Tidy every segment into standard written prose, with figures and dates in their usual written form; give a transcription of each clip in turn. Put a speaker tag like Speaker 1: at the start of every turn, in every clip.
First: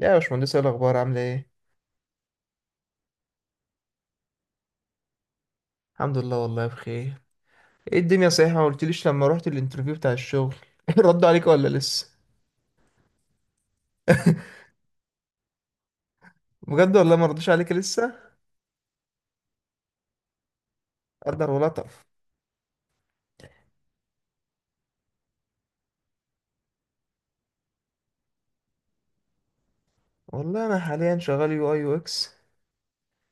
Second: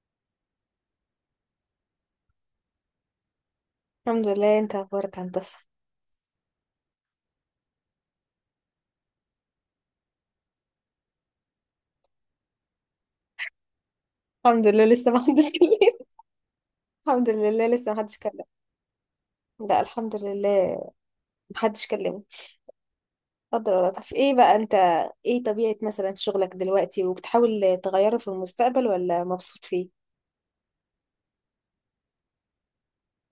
Speaker 1: يا باشمهندس، ايه الاخبار؟ عامله ايه؟
Speaker 2: الحمد لله. انت اخبارك هندسه؟
Speaker 1: الحمد لله والله بخير. ايه الدنيا صحيحه؟ ما قلتليش لما رحت الانترفيو بتاع الشغل. ردوا عليك ولا لسه؟
Speaker 2: الحمد لله، لسه ما حدش كلمني.
Speaker 1: بجد؟ والله ما
Speaker 2: الحمد
Speaker 1: ردوش
Speaker 2: لله،
Speaker 1: عليك
Speaker 2: لسه ما
Speaker 1: لسه؟
Speaker 2: حدش كلم. لا الحمد لله.
Speaker 1: قدر
Speaker 2: ما حدش
Speaker 1: ولطف.
Speaker 2: كلمني. قدر. ولا طب ايه بقى انت؟ ايه طبيعه مثلا شغلك دلوقتي، وبتحاول تغيره في المستقبل ولا مبسوط فيه؟
Speaker 1: والله انا حاليا شغال يو اي يو اكس،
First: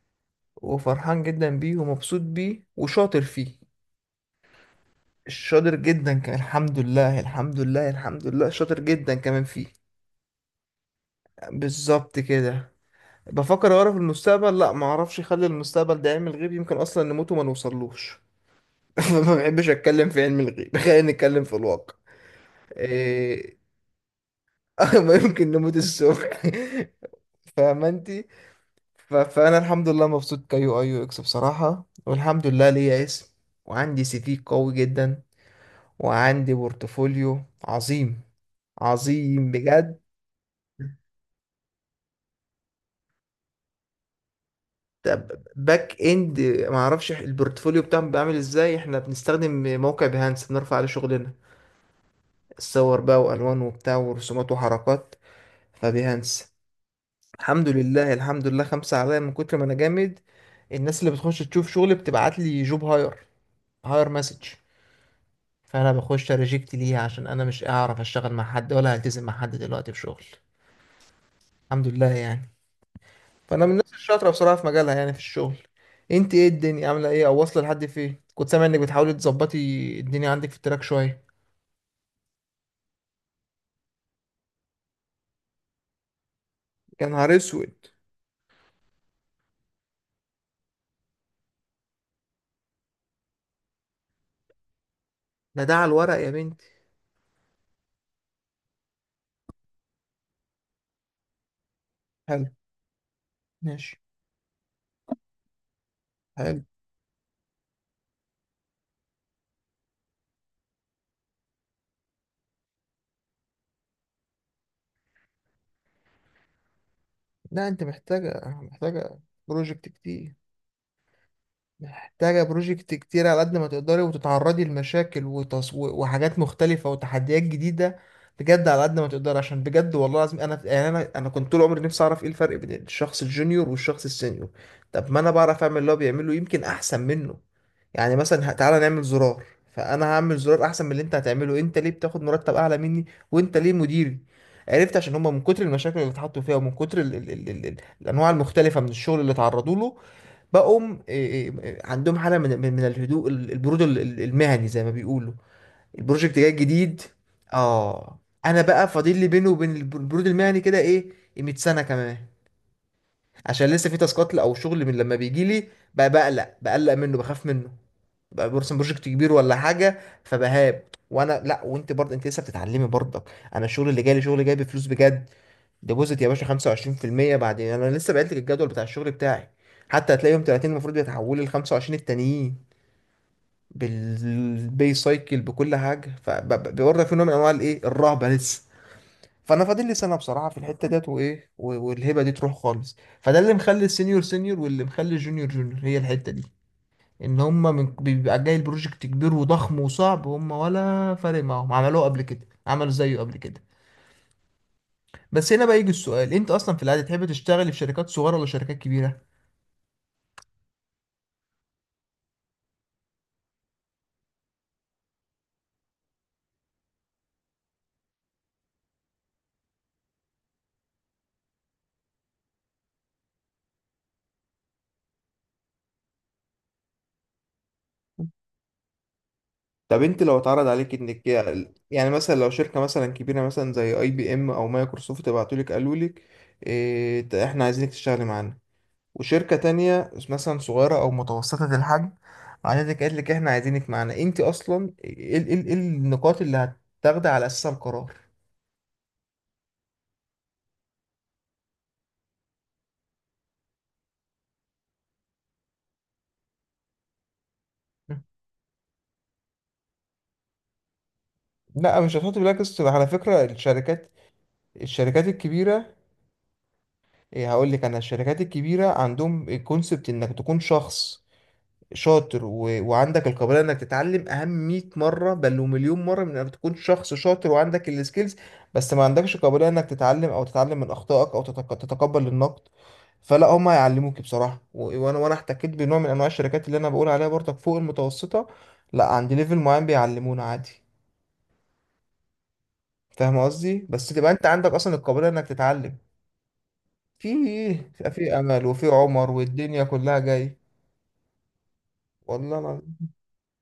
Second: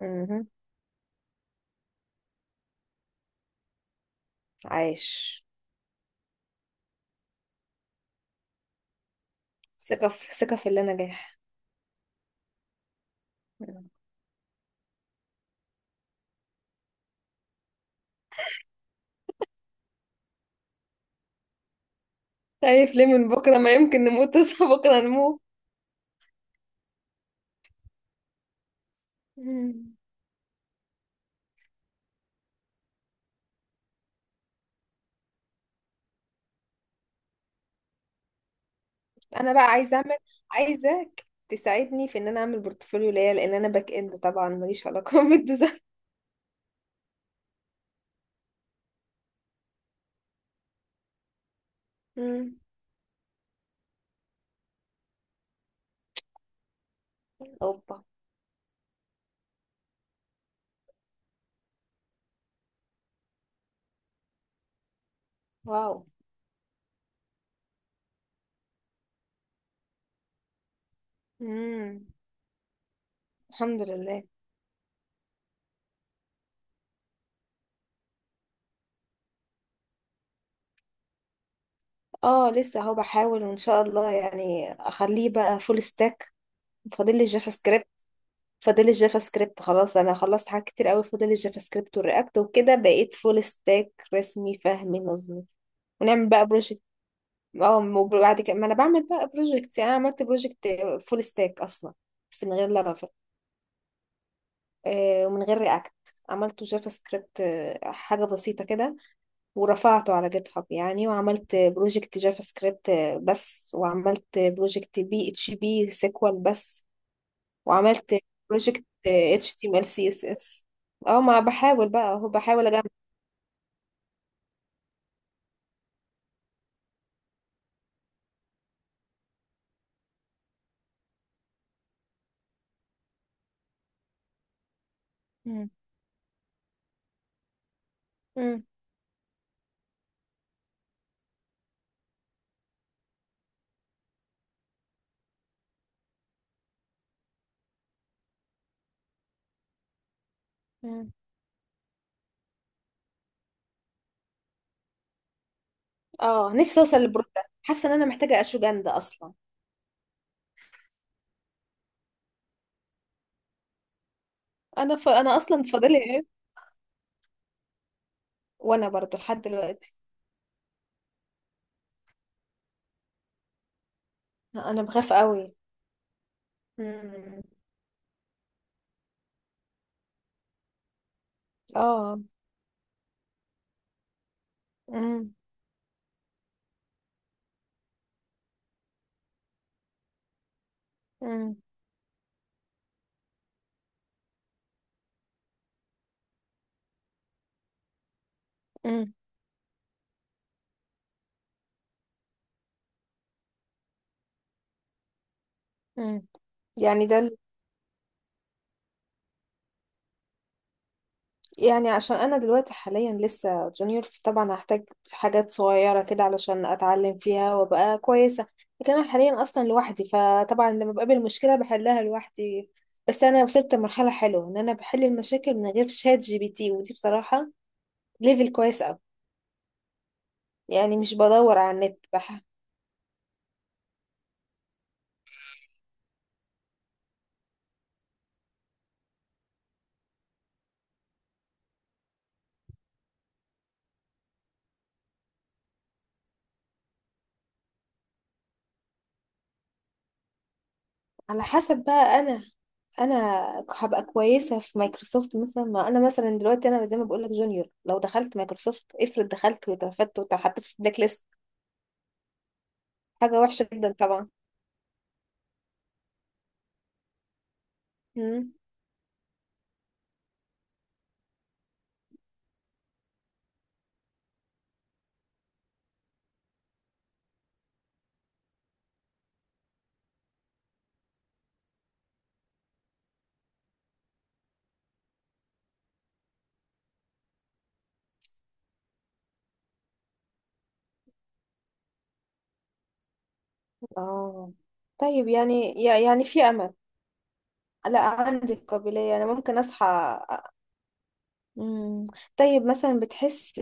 Speaker 2: امم.
Speaker 1: وفرحان جدا بيه ومبسوط بيه وشاطر فيه.
Speaker 2: عايش.
Speaker 1: شاطر جدا كان، الحمد لله الحمد لله الحمد لله، شاطر جدا كمان فيه.
Speaker 2: ثقه في اللي نجاح.
Speaker 1: بالظبط كده. بفكر
Speaker 2: مم.
Speaker 1: اعرف المستقبل، لا ما اعرفش، اخلي المستقبل ده يعمل غيب، يمكن اصلا نموت وما نوصلوش. ما بحبش اتكلم في علم الغيب، خلينا نتكلم في الواقع.
Speaker 2: خايف ليه من
Speaker 1: إيه...
Speaker 2: بكره؟ ما يمكن نموت. تصحى بكره
Speaker 1: ما
Speaker 2: نموت.
Speaker 1: يمكن نموت الصبح. فاهمة انت. فانا الحمد
Speaker 2: مم.
Speaker 1: لله مبسوط كيو اي يو اكس بصراحة، والحمد لله ليا اسم، وعندي سي في قوي جدا، وعندي بورتفوليو عظيم، عظيم
Speaker 2: انا بقى عايزه
Speaker 1: بجد.
Speaker 2: اعمل. عايزاك تساعدني في ان انا اعمل بورتفوليو ليا، لان انا باك اند طبعا ماليش علاقه
Speaker 1: طب
Speaker 2: بالديزاين.
Speaker 1: باك اند ما اعرفش البورتفوليو بتاعهم بيعمل ازاي، احنا بنستخدم موقع بيهانس، بنرفع عليه شغلنا،
Speaker 2: مم.
Speaker 1: الصور بقى والوان وبتاع ورسومات وحركات، فبيهانس الحمد
Speaker 2: اوبا.
Speaker 1: لله الحمد لله، خمسة عليا من كتر ما انا جامد. الناس اللي بتخش تشوف شغل بتبعت لي جوب هاير، هاير مسج، فانا
Speaker 2: واو.
Speaker 1: بخش ريجكت ليها عشان انا مش اعرف اشتغل مع حد، ولا هلتزم مع حد دلوقتي في شغل. الحمد لله
Speaker 2: امم.
Speaker 1: يعني. فانا من
Speaker 2: الحمد
Speaker 1: الناس
Speaker 2: لله.
Speaker 1: الشاطرة بصراحة في مجالها، يعني في الشغل. انت ايه الدنيا عاملة ايه، او واصلة لحد فين؟ كنت سامع انك بتحاولي تظبطي الدنيا عندك في التراك شوية.
Speaker 2: اه، لسه اهو بحاول وان شاء الله يعني اخليه بقى فول ستاك.
Speaker 1: يا
Speaker 2: فاضل لي
Speaker 1: نهار
Speaker 2: الجافا
Speaker 1: اسود.
Speaker 2: سكريبت فاضل لي الجافا سكريبت خلاص. انا خلصت حاجات كتير قوي. فاضل لي الجافا سكريبت والرياكت وكده بقيت فول ستاك رسمي فهمي نظمي.
Speaker 1: ده على الورق
Speaker 2: ونعمل
Speaker 1: يا
Speaker 2: بقى
Speaker 1: بنتي.
Speaker 2: بروجكت. اه، وبعد كده ما انا بعمل بقى بروجكت. يعني انا عملت بروجكت فول ستاك اصلا. بس
Speaker 1: حلو.
Speaker 2: من غير لارافيل.
Speaker 1: ماشي.
Speaker 2: آه، ومن غير رياكت.
Speaker 1: حلو.
Speaker 2: عملته جافا سكريبت، آه، حاجة بسيطة كده. ورفعته على جيت هاب يعني. وعملت بروجكت جافا سكريبت بس. وعملت بروجكت بي اتش بي سيكوال بس.
Speaker 1: لا انت
Speaker 2: وعملت
Speaker 1: محتاجة،
Speaker 2: بروجكت
Speaker 1: محتاجة
Speaker 2: اتش تي ام ال
Speaker 1: بروجكت
Speaker 2: سي اس
Speaker 1: كتير،
Speaker 2: اس. اه، ما بحاول بقى اهو
Speaker 1: محتاجة
Speaker 2: بحاول اجمع.
Speaker 1: بروجكت كتير على قد ما تقدري، وتتعرضي لمشاكل وحاجات مختلفة وتحديات جديدة. بجد على قد ما تقدري، عشان بجد والله العظيم انا يعني انا كنت طول عمري نفسي اعرف ايه الفرق بين الشخص الجونيور والشخص السينيور. طب ما انا بعرف
Speaker 2: مم.
Speaker 1: اعمل اللي هو بيعمله، يمكن احسن منه. يعني مثلا
Speaker 2: مم.
Speaker 1: تعالى نعمل زرار، فانا هعمل زرار احسن من اللي انت هتعمله. انت ليه بتاخد مرتب اعلى مني؟ وانت ليه مديري؟ عرفت عشان هما من كتر المشاكل اللي اتحطوا فيها، ومن كتر ال الانواع المختلفة من الشغل اللي اتعرضوا له، بقوم
Speaker 2: مم.
Speaker 1: إيه، إيه عندهم حالة من من الهدوء، البرود المهني زي ما بيقولوا. البروجكت جاي
Speaker 2: اه، نفسي اوصل
Speaker 1: جديد،
Speaker 2: للبرو ده. حاسه ان انا
Speaker 1: اه.
Speaker 2: محتاجه
Speaker 1: انا
Speaker 2: اشوجان
Speaker 1: بقى
Speaker 2: ده
Speaker 1: فاضل لي
Speaker 2: اصلا.
Speaker 1: بينه وبين البرود المهني كده ايه؟ 100 سنة كمان، عشان لسه في تاسكات او شغل من لما
Speaker 2: انا
Speaker 1: بيجي
Speaker 2: اصلا
Speaker 1: لي
Speaker 2: فاضلي
Speaker 1: بقى،
Speaker 2: ايه.
Speaker 1: بقلق، بقلق منه، بخاف منه، بقى برسم
Speaker 2: وانا
Speaker 1: بروجكت
Speaker 2: برضو
Speaker 1: كبير
Speaker 2: لحد
Speaker 1: ولا
Speaker 2: دلوقتي.
Speaker 1: حاجة فبهاب. وانا لا، وانت برضه انت لسه بتتعلمي برضك. انا الشغل اللي جاي لي شغل جاي
Speaker 2: انا
Speaker 1: بفلوس
Speaker 2: بخاف
Speaker 1: بجد،
Speaker 2: قوي.
Speaker 1: ديبوزيت يا باشا 25%
Speaker 2: مم.
Speaker 1: بعد. انا لسه بعت لك الجدول بتاع الشغل بتاعي، حتى هتلاقي يوم 30 المفروض بيتحولوا ل 25
Speaker 2: اه.
Speaker 1: التانيين بالبي
Speaker 2: مم.
Speaker 1: سايكل بكل حاجه. فبرضه في نوع من انواع الايه، الرهبه لسه. فانا فاضل لي سنه بصراحه في الحته ديت، وايه
Speaker 2: مم.
Speaker 1: والهبه دي تروح خالص، فده اللي مخلي السينيور سينيور، واللي مخلي الجونيور جونيور، هي الحته دي. ان هم من بيبقى جاي البروجكت
Speaker 2: مم.
Speaker 1: كبير وضخم وصعب، هم ولا فارق معاهم، عملوه قبل كده، عملوا زيه قبل كده. بس هنا بقى يجي
Speaker 2: مم.
Speaker 1: السؤال، انت اصلا في العاده
Speaker 2: يعني
Speaker 1: تحب
Speaker 2: ده،
Speaker 1: تشتغل في شركات صغيره ولا شركات كبيره؟
Speaker 2: يعني عشان انا دلوقتي حاليا لسه جونيور طبعا هحتاج حاجات صغيره كده علشان اتعلم فيها وابقى كويسه. لكن انا حاليا اصلا لوحدي، فطبعا لما بقابل مشكله بحلها لوحدي. بس انا وصلت لمرحله حلوه ان انا بحل المشاكل من غير شات جي بي تي، ودي بصراحه ليفل كويس قوي.
Speaker 1: طب انت لو اتعرض عليك
Speaker 2: يعني مش
Speaker 1: انك،
Speaker 2: بدور على النت.
Speaker 1: يعني مثلا لو شركه مثلا كبيره مثلا زي اي بي ام او مايكروسوفت بعتولك قالوا لك إيه، احنا عايزينك تشتغلي معانا، وشركه تانية مثلا صغيره او متوسطه الحجم عايزك قالت لك احنا عايزينك معانا، انت اصلا ايه النقاط اللي هتاخدي على اساسها القرار؟
Speaker 2: على حسب بقى. انا انا هبقى كويسه في مايكروسوفت مثلا. ما انا مثلا دلوقتي انا زي ما بقول لك جونيور، لو دخلت مايكروسوفت افرض دخلت واترفدت واتحطيت في بلاك ليست،
Speaker 1: لا مش هتحط، بالعكس على
Speaker 2: حاجة
Speaker 1: فكره
Speaker 2: وحشة جدا
Speaker 1: الشركات،
Speaker 2: طبعا.
Speaker 1: الشركات الكبيره، إيه هقول لك، انا الشركات
Speaker 2: مم.
Speaker 1: الكبيره عندهم الكونسبت انك تكون شخص شاطر وعندك القابليه انك تتعلم اهم 100 مره بل ومليون مره من انك تكون شخص شاطر وعندك السكيلز بس ما عندكش قابليه انك تتعلم، او تتعلم من اخطائك، او تتقبل النقد. فلا، هم هيعلموك بصراحه، وانا احتكيت بنوع من انواع الشركات اللي انا بقول عليها برضك، فوق المتوسطه لا، عند ليفل معين بيعلمونا عادي. فاهم قصدي؟ بس تبقى انت
Speaker 2: اه،
Speaker 1: عندك اصلا القابليه
Speaker 2: طيب
Speaker 1: انك
Speaker 2: يعني،
Speaker 1: تتعلم.
Speaker 2: يعني في امل؟
Speaker 1: في،
Speaker 2: لا
Speaker 1: في
Speaker 2: عندي
Speaker 1: امل وفي
Speaker 2: القابلية. انا
Speaker 1: عمر،
Speaker 2: ممكن
Speaker 1: والدنيا
Speaker 2: اصحى.
Speaker 1: كلها جاي
Speaker 2: مم.
Speaker 1: والله
Speaker 2: طيب مثلا
Speaker 1: العظيم.
Speaker 2: بتحس،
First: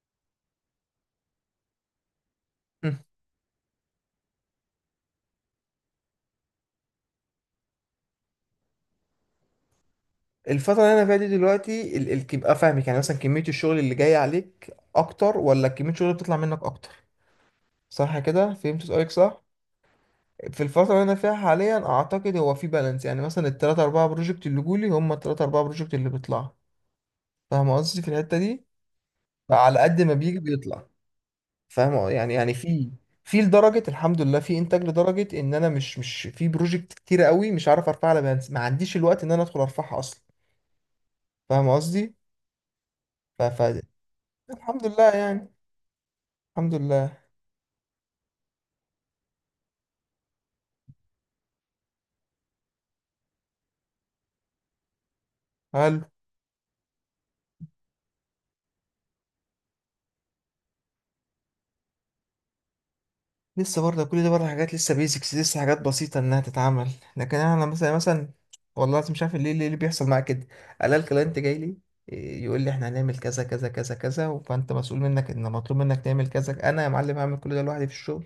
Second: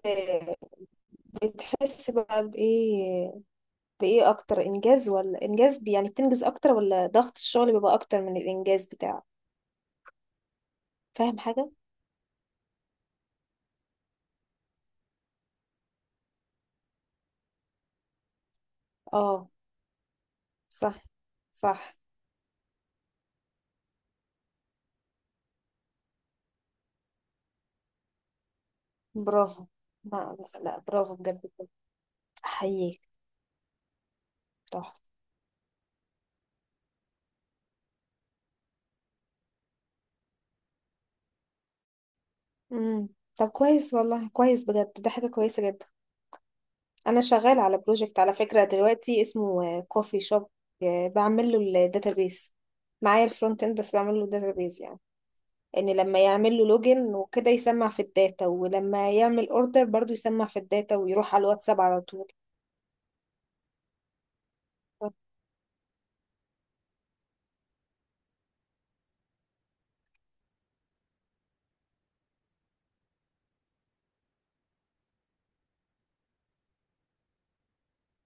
Speaker 2: بتحس بقى
Speaker 1: مم.
Speaker 2: بايه بايه اكتر انجاز ولا انجاز، يعني بتنجز اكتر ولا ضغط الشغل بيبقى اكتر من الانجاز بتاعه؟
Speaker 1: الفترة اللي أنا فيها دي
Speaker 2: فاهم حاجة.
Speaker 1: دلوقتي يبقى فاهمك، يعني مثلا كمية الشغل اللي جاي عليك أكتر ولا كمية الشغل اللي بتطلع منك أكتر؟ صح كده، فهمت سؤالك صح؟
Speaker 2: اه.
Speaker 1: في الفترة اللي
Speaker 2: صح
Speaker 1: أنا فيها حاليا
Speaker 2: صح.
Speaker 1: أعتقد هو في بالانس، يعني مثلا التلاتة أربعة بروجكت اللي جولي هم التلاتة أربعة بروجكت اللي بيطلعوا. فاهم قصدي في الحتة دي؟
Speaker 2: برافو.
Speaker 1: على قد ما
Speaker 2: ما-
Speaker 1: بيجي
Speaker 2: لا
Speaker 1: بيطلع.
Speaker 2: برافو بجد بجد.
Speaker 1: فاهم يعني، يعني في،
Speaker 2: احييك.
Speaker 1: في لدرجة الحمد لله في إنتاج
Speaker 2: تحفة.
Speaker 1: لدرجة إن أنا مش في بروجكت كتيرة قوي مش عارف أرفعها على بالانس، ما عنديش الوقت إن أنا أدخل أرفعها أصلا. فاهم
Speaker 2: مم. طب
Speaker 1: قصدي؟
Speaker 2: كويس والله، كويس
Speaker 1: الحمد
Speaker 2: بجد.
Speaker 1: لله
Speaker 2: ده حاجة
Speaker 1: يعني.
Speaker 2: كويسة جدا.
Speaker 1: الحمد لله.
Speaker 2: انا شغال على بروجكت على فكره دلوقتي، اسمه كوفي شوب. بعمل له الداتابيس. معايا الفرونت اند بس، بعمل له الداتابيس يعني. ان
Speaker 1: حلو.
Speaker 2: لما يعمل له لوجن وكده يسمع في الداتا، ولما يعمل اوردر برضو يسمع في الداتا ويروح على الواتساب على طول.
Speaker 1: لسه برضه كل ده برضه حاجات لسه بيزكس، لسه حاجات بسيطة إنها تتعمل. لكن أنا مثلا والله العظيم مش عارف ليه، ليه اللي بيحصل معايا كده، ألاقي الكلاينت جاي لي، إيه، يقول لي إحنا هنعمل كذا كذا كذا كذا، فأنت مسؤول منك، إن مطلوب منك تعمل كذا. أنا يا معلم هعمل كل ده لوحدي في الشغل.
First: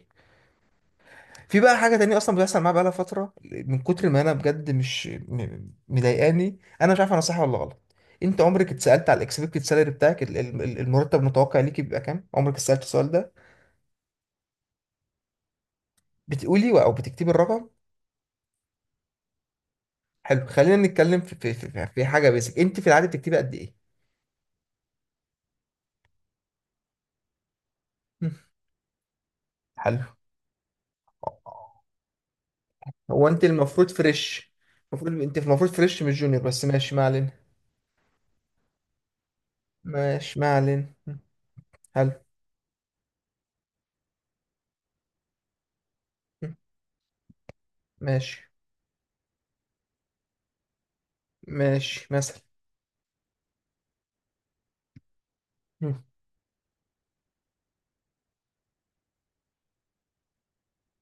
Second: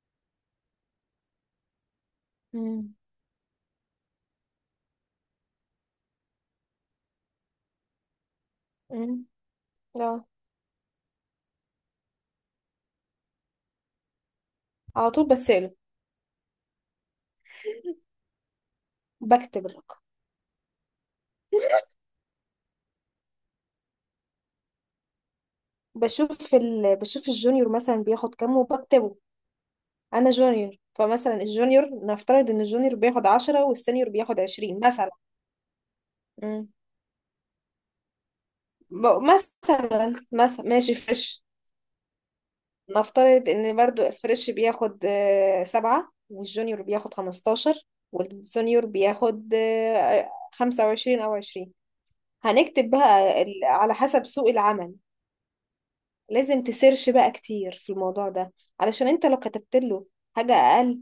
Speaker 1: في بقى حاجة تانية أصلا بتحصل معايا بقالها
Speaker 2: مم.
Speaker 1: فترة، من كتر ما أنا بجد مش مضايقاني، أنا مش عارف أنا صح ولا غلط. أنت عمرك اتسألت على
Speaker 2: امم.
Speaker 1: الإكسبكتد سالري بتاعك،
Speaker 2: لا،
Speaker 1: المرتب المتوقع ليك بيبقى كام؟ عمرك اتسألت السؤال ده؟
Speaker 2: على طول بسأله.
Speaker 1: بتقولي او بتكتبي الرقم؟
Speaker 2: بكتب الرقم.
Speaker 1: حلو، خلينا نتكلم في حاجه بيسك، انت في العاده بتكتبي قد ايه؟
Speaker 2: بشوف الجونيور مثلا
Speaker 1: مم.
Speaker 2: بياخد كام وبكتبه.
Speaker 1: حلو.
Speaker 2: انا جونيور، فمثلا الجونيور نفترض ان الجونيور بياخد
Speaker 1: هو انت
Speaker 2: 10
Speaker 1: المفروض
Speaker 2: والسينيور بياخد
Speaker 1: فريش،
Speaker 2: 20 مثلا.
Speaker 1: المفروض انت المفروض فريش مش جونيور، بس ماشي ما علينا.
Speaker 2: مثلا،
Speaker 1: ماشي ما علينا
Speaker 2: ماشي فريش.
Speaker 1: حلو.
Speaker 2: نفترض ان برضو الفريش بياخد آه، سبعة،
Speaker 1: مم.
Speaker 2: والجونيور بياخد 15.
Speaker 1: ماشي.
Speaker 2: والسونيور بياخد آه، 25 أو 20.
Speaker 1: ماشي مثلا.
Speaker 2: هنكتب بقى على حسب سوق العمل.
Speaker 1: مم.
Speaker 2: لازم تسيرش بقى كتير في الموضوع ده، علشان انت لو كتبت له حاجة أقل،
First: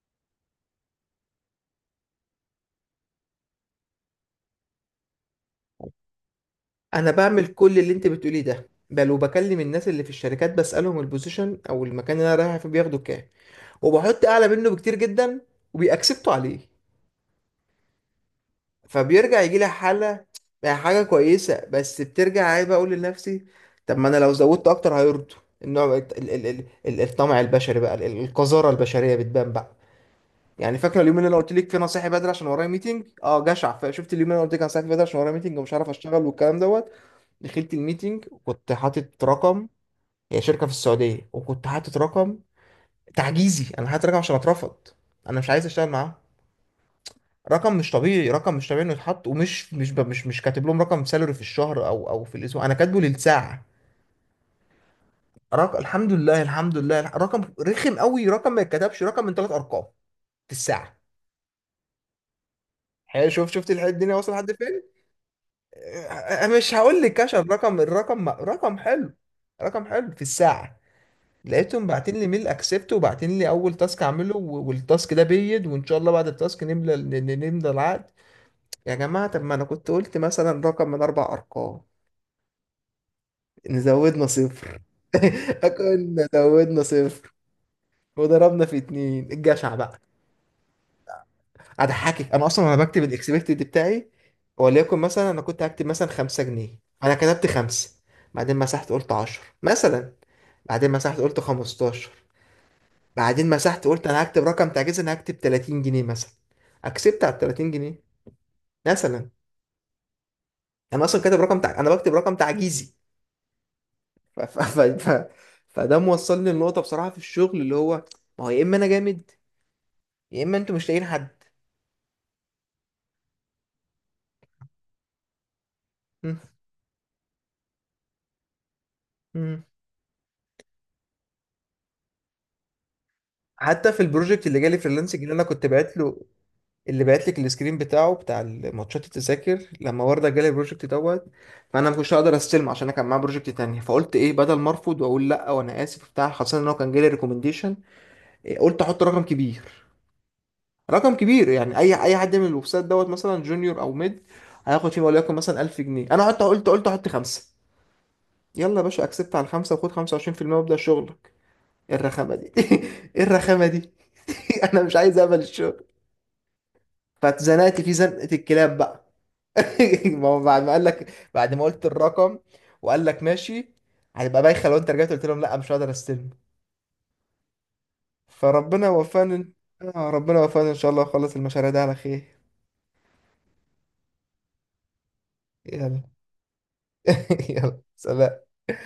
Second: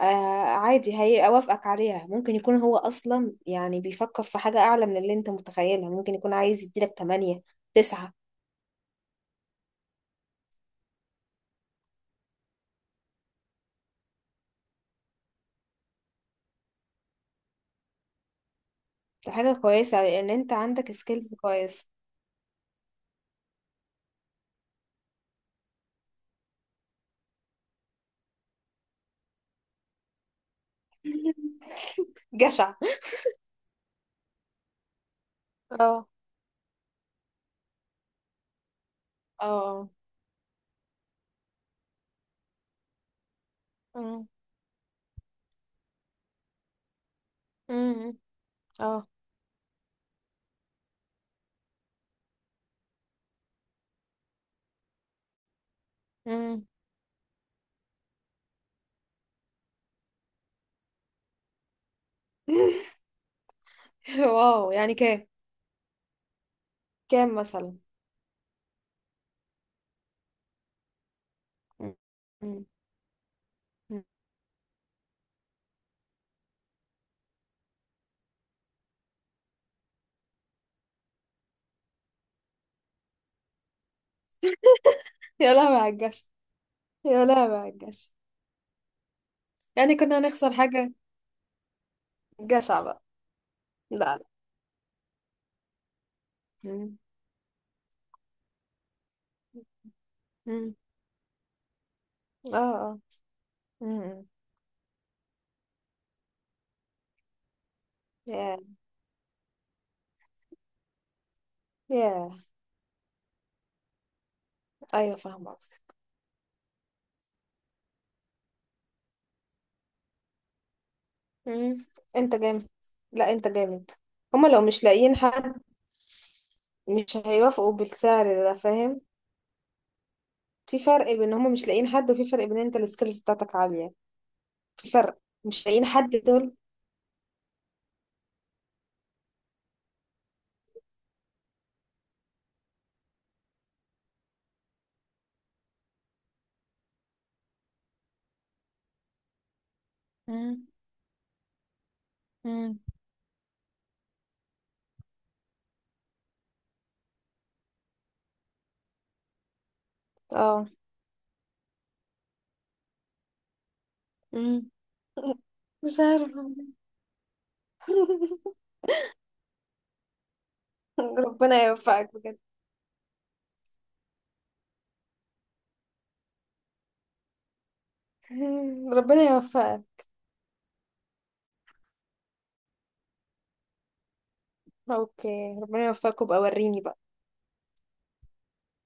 Speaker 2: آه، عادي هيوافقك عليها. ممكن يكون هو أصلا يعني بيفكر في حاجة أعلى من اللي انت متخيلها. ممكن يكون عايز يديلك
Speaker 1: انا
Speaker 2: تمانية،
Speaker 1: بعمل كل اللي انت
Speaker 2: تسعة.
Speaker 1: بتقوليه ده، بل وبكلم الناس اللي في الشركات بسألهم البوزيشن او المكان اللي انا رايح فيه بياخدوا كام، وبحط اعلى منه بكتير جدا، وبيأكسبتوا عليه،
Speaker 2: ده
Speaker 1: فبيرجع
Speaker 2: حاجة
Speaker 1: يجي لي
Speaker 2: كويسة
Speaker 1: حاله.
Speaker 2: لأن أنت
Speaker 1: يعني
Speaker 2: عندك
Speaker 1: حاجه
Speaker 2: سكيلز
Speaker 1: كويسه،
Speaker 2: كويسة.
Speaker 1: بس بترجع عيب اقول لنفسي، طب ما انا لو زودت اكتر هيرضوا. النوع الطمع البشري بقى، القذاره البشريه بتبان بقى. يعني فاكره اليوم اللي انا قلت لك فيه انا صاحي بدري عشان ورايا
Speaker 2: جشع.
Speaker 1: ميتنج؟ اه، جشع. فشفت اليوم اللي انا قلت لك انا صاحي بدري عشان ورايا ميتنج ومش عارف
Speaker 2: اه
Speaker 1: اشتغل والكلام دوت، دخلت الميتنج وكنت حاطط رقم،
Speaker 2: اه.
Speaker 1: هي شركه في السعوديه، وكنت حاطط رقم تعجيزي، انا حاطط رقم
Speaker 2: أمم،
Speaker 1: عشان اترفض، انا مش عايز اشتغل معاهم. رقم مش
Speaker 2: أمم،
Speaker 1: طبيعي، رقم مش طبيعي انه
Speaker 2: اه
Speaker 1: يتحط، ومش مش ب- مش مش كاتب لهم رقم سالري في الشهر او في الاسبوع، انا كاتبه للساعه. رقم، الحمد لله
Speaker 2: أمم.
Speaker 1: الحمد لله رقم رخم قوي، رقم ما يتكتبش، رقم من ثلاث ارقام في الساعه. حلو، شوف، شفت الدنيا واصله لحد
Speaker 2: واو،
Speaker 1: فين.
Speaker 2: يعني كام؟
Speaker 1: آه، مش هقول لك
Speaker 2: كام
Speaker 1: كشف
Speaker 2: مثلا؟
Speaker 1: رقم، الرقم رقم حلو، رقم حلو في الساعه. لقيتهم
Speaker 2: مم.
Speaker 1: باعتين لي ميل اكسبت، وباعتين لي اول تاسك اعمله، والتاسك ده بيد، وان شاء الله بعد التاسك نملى نملى العقد. يا جماعه، طب ما انا كنت قلت مثلا رقم من اربع ارقام، إن زودنا صفر.
Speaker 2: يا لهوي على الجشع.
Speaker 1: كنا زودنا
Speaker 2: يا
Speaker 1: صفر
Speaker 2: لهوي على الجشع.
Speaker 1: وضربنا في اتنين، الجشع
Speaker 2: يعني
Speaker 1: بقى.
Speaker 2: كنا هنخسر حاجة؟
Speaker 1: اضحكك، انا اصلا
Speaker 2: جشع
Speaker 1: وانا
Speaker 2: بقى.
Speaker 1: بكتب الاكسبكتد
Speaker 2: لا
Speaker 1: بتاعي،
Speaker 2: لا.
Speaker 1: وليكن مثلا انا كنت هكتب مثلا خمسة جنيه،
Speaker 2: أمم،
Speaker 1: انا كتبت خمسة، بعدين مسحت قلت عشر مثلا،
Speaker 2: أمم.
Speaker 1: بعدين مسحت قلت خمستاشر،
Speaker 2: اه اه.
Speaker 1: بعدين مسحت قلت انا
Speaker 2: أمم.
Speaker 1: هكتب رقم تعجيزي، انا هكتب 30 جنيه مثلا، اكسبت على 30 جنيه
Speaker 2: يا
Speaker 1: مثلا. انا اصلا كاتب رقم انا بكتب
Speaker 2: يا
Speaker 1: رقم تعجيزي. ف... ف... ف...
Speaker 2: أيوة
Speaker 1: ف...
Speaker 2: فاهمة قصدك.
Speaker 1: فده موصلني لنقطة بصراحة في الشغل اللي هو، ما هو يا اما انا جامد، يا اما انتوا مش لاقيين حد.
Speaker 2: مم. أنت جامد. لا أنت جامد. هما لو مش لاقيين حد
Speaker 1: مم.
Speaker 2: مش هيوافقوا بالسعر ده، فاهم؟
Speaker 1: مم.
Speaker 2: في فرق بين هما مش لاقيين حد، وفي فرق بين انت السكيلز بتاعتك عالية.
Speaker 1: حتى في البروجكت اللي جالي
Speaker 2: في فرق.
Speaker 1: فريلانسنج اللي انا كنت
Speaker 2: مش لاقيين
Speaker 1: بعت
Speaker 2: حد
Speaker 1: له،
Speaker 2: دول.
Speaker 1: اللي بعت لك السكرين بتاعه بتاع الماتشات التذاكر، لما ورده جالي البروجكت دوت، فانا ما كنتش هقدر استلم عشان انا كان معايا بروجكت تاني، فقلت ايه بدل ما ارفض واقول لا وانا اسف بتاع، خاصه ان هو كان جالي ريكومنديشن، قلت احط رقم كبير،
Speaker 2: مم.
Speaker 1: رقم كبير يعني اي حد من الويب
Speaker 2: مم.
Speaker 1: سايت دوت مثلا جونيور او ميد هياخد فيه، وليكن مثلا 1000 جنيه، انا حتى قلت احط خمسه، يلا يا باشا اكسبت على الخمسه وخد 25%
Speaker 2: اه.
Speaker 1: وابدا شغل. ايه الرخامه دي؟ ايه الرخامه دي؟
Speaker 2: مم.
Speaker 1: انا مش عايز اقبل الشغل.
Speaker 2: مش عارفة.
Speaker 1: فاتزنقت في زنقه الكلاب بقى. ما هو بعد ما قال لك، بعد
Speaker 2: ربنا
Speaker 1: ما قلت
Speaker 2: يوفقك بجد.
Speaker 1: الرقم وقال لك ماشي، هتبقى بايخه لو انت رجعت قلت لهم لا مش هقدر استلم. فربنا
Speaker 2: ربنا
Speaker 1: وفقني.
Speaker 2: يوفقك.
Speaker 1: آه، ربنا وفقني ان شاء الله اخلص المشاريع دي على خير.
Speaker 2: اوكي، ربنا
Speaker 1: يلا.
Speaker 2: يوفقك وابقى وريني بقى.
Speaker 1: يلا، سلام.